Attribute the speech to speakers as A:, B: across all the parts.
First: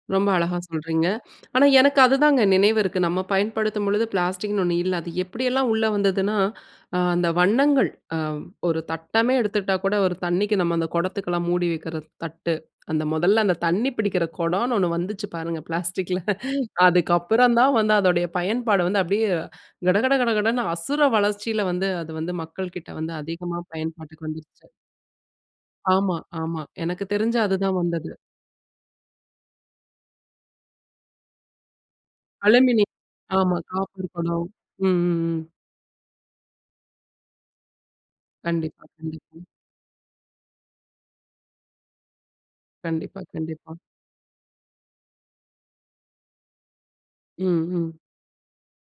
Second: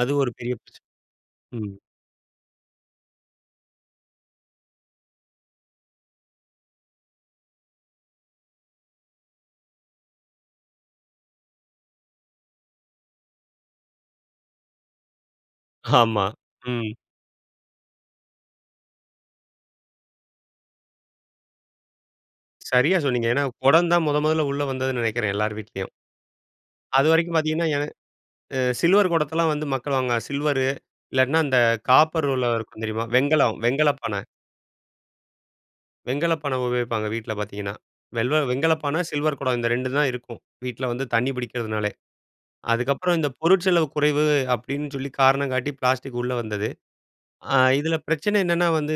A: அது
B: ரொம்ப
A: ஒரு பெரிய
B: அழகா
A: பிரச்சனை.
B: சொல்றீங்க. ஆனா,
A: ம்.
B: எனக்கு அது தாங்க நினைவு இருக்கு. நம்ம பயன்படுத்தும்பொழுது, பிளாஸ்டிக்ன்னு ஒன்னு இல்ல. அது எப்பிடியெல்லாம் உள்ள வந்ததுன்னா, அ அந்த வண்ணங்கள் அ ஒரு தட்டமே எடுத்துகிட்டாகூட ஒரு தண்ணிக்கு நம்ம அந்த குடத்துக்குல்லாம் மூடி வைக்கிற தட்டு. அந்த முதல்ல அந்த தண்ணி பிடிக்கிற குடம்ன்னு ஒன்னு வந்துச்சு பாருங்க! பிளாஸ்டிக்ல.
A: ஆமா. ம்.
B: அதுக்கப்பறம் தான் வந்து அதோடைய பயன்பாடு வந்து அப்பிடியே கடகட கடகடன்னு அசுர வளர்ச்சில வந்து அது வந்து மக்கள்க்கிட்ட
A: சரியா
B: வந்து
A: சொன்னீங்க. ஏன்னா
B: அதிகமா
A: குடம் தான் முதன்
B: பயன்பாட்டுக்கு
A: முதல உள்ள
B: வந்துருச்சு.
A: வந்ததுன்னு நெனைக்கிறேன். எல்லார் வீட்லயும்.
B: ஆமா, ஆமா. எனக்கு
A: அதுவரைக்கும்
B: தெரிஞ்சு
A: பார்த்தீங்கன்னா,
B: அதுதான்
A: எ
B: வந்தது.
A: அ சில்வர் குடத்தல்லாம் வந்து மக்கள் வாங்குவாங்க. சில்வரு இல்லாட்டின்னா அந்த காப்பர்ல இருக்கும்
B: அலுமினி
A: தெரியுமா? வெண்கலம்
B: ஆமா. காப்பர்
A: வெண்கலப்பானை.
B: குடம். ம், ம், ம்.
A: வெண்கலப்பானை உபயோகிப்பாங்க. வீட்ல பார்த்தீங்கன்னா, வெல்வ
B: கண்டிப்பா,
A: வெண்கலப்பானை சில்வர்
B: கண்டிப்பா.
A: குடம் இந்த ரெண்டு தான் இருக்கும். வீட்ல வந்து தண்ணி பிடிக்கிறதுனாலே! அதுக்கப்பறம்
B: கண்டிப்பா,
A: இந்த பொருட்
B: கண்டிப்பா,
A: செலவு குறைவு அப்பிடின்னு சொல்லி காரணம் காட்டி பிளாஸ்டிக் உள்ள வந்தது. ஆ
B: ம், ம்.
A: இதில பிரச்சனை என்னன்னா, வந்து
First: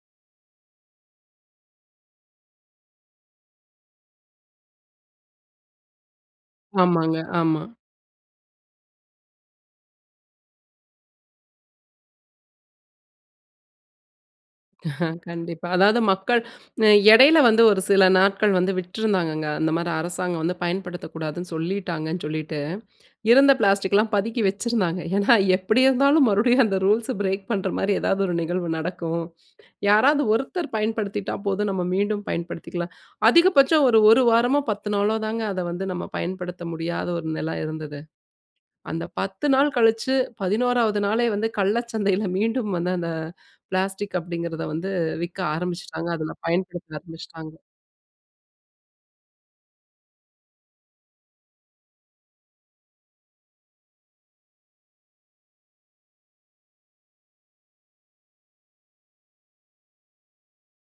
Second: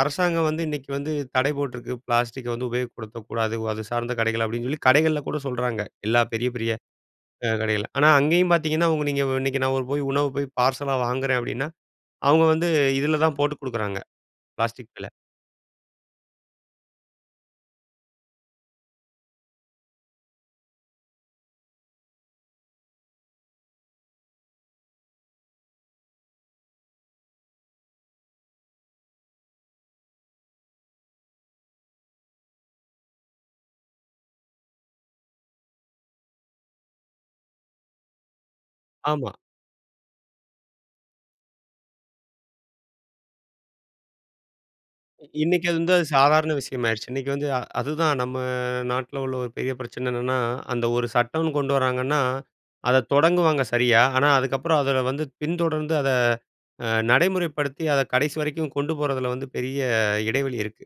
A: அரசாங்கம் வந்து இன்னக்கி வந்து தடை போட்டிருக்கு. பிளாஸ்டிக்க வந்து உபயோகப்படுத்தக்கூடாது. அது சார்ந்த கடைகள் அப்பிடின்னு சொல்லி, கடைகள்ல கூட சொல்றாங்க. எல்லா பெரிய, பெரிய
B: ஆமாங்க.
A: அ
B: ஆமா.
A: கடைகள்ல. ஆனா, அங்கேயும் பார்த்தீங்கன்னா அவுங்க நீங்க இன்னக்கி நான் போய் உணவு போய் பார்சலா வாங்குறேன் அப்பிடின்னா அவுங்க வந்து இதில தான் போட்டுக் கொடுக்குறாங்க. பிளாஸ்டிக் பைல.
B: கண்டிப்பா. அதாவது மக்கள் அ எடையில வந்து ஒரு சில நாட்கள் வந்து விட்டுருந்தாங்கங்க. அந்தமாரி அரசாங்கம் வந்து பயன்படுத்தக்கூடாதுன்னு சொல்லிட்டாங்கன்னு சொல்லிட்டு. இருந்த பிளாஸ்டிக்லாம் பதுக்கி வச்சிருந்தாங்க. ஏன்னா, எப்பிடி இருந்தாலும் மறுபடியும் அந்த ரூல்ஸ் பிரேக் பண்றமாரி ஏதாவது ஒரு நிகழ்வு நடக்கும். யாராவது ஒருத்தர் பயன்படுத்திட்டா போதும். நம்ம மீண்டும் பயன்படுத்திக்கலாம். அதிகபட்சம் ஒரு, 1 வாரமோ! 10 நாளோ! தாங்க அத வந்து நம்ம பயன்படுத்த முடியாத ஒரு நெல இருந்தது. அந்த
A: ஆமா.
B: 10 நாள் கழிச்சு, 11வது நாளே வந்து கள்ள சந்தையில மீண்டும் வந்து அந்த, அந்த பிளாஸ்டிக் அப்பிடிங்கிறத வந்து விக்க
A: இன்னக்கி அது வந்து அது
B: ஆரம்பிச்சுட்டாங்க. அதுல
A: சாதாரண
B: பயன்படுத்த
A: விஷயமாயிருச்சு. இன்னக்கி வந்து
B: ஆரம்பிச்சுட்டாங்க.
A: அ அதுதான் நம்ம நாட்ல உள்ள ஒரு பெரிய பிரச்சன என்னன்னா, அந்த ஒரு சட்டம்ன்னு கொண்டு வராங்கன்னா, அத தொடங்குவாங்க சரியா, ஆனா, அதுக்கப்பறம் அதில வந்து பின்தொடர்ந்து, அத அ நடைமுறைப்படுத்தி அத கடைசி வரைக்கும் கொண்டு போறதில வந்து பெரிய இடைவெளி இருக்கு.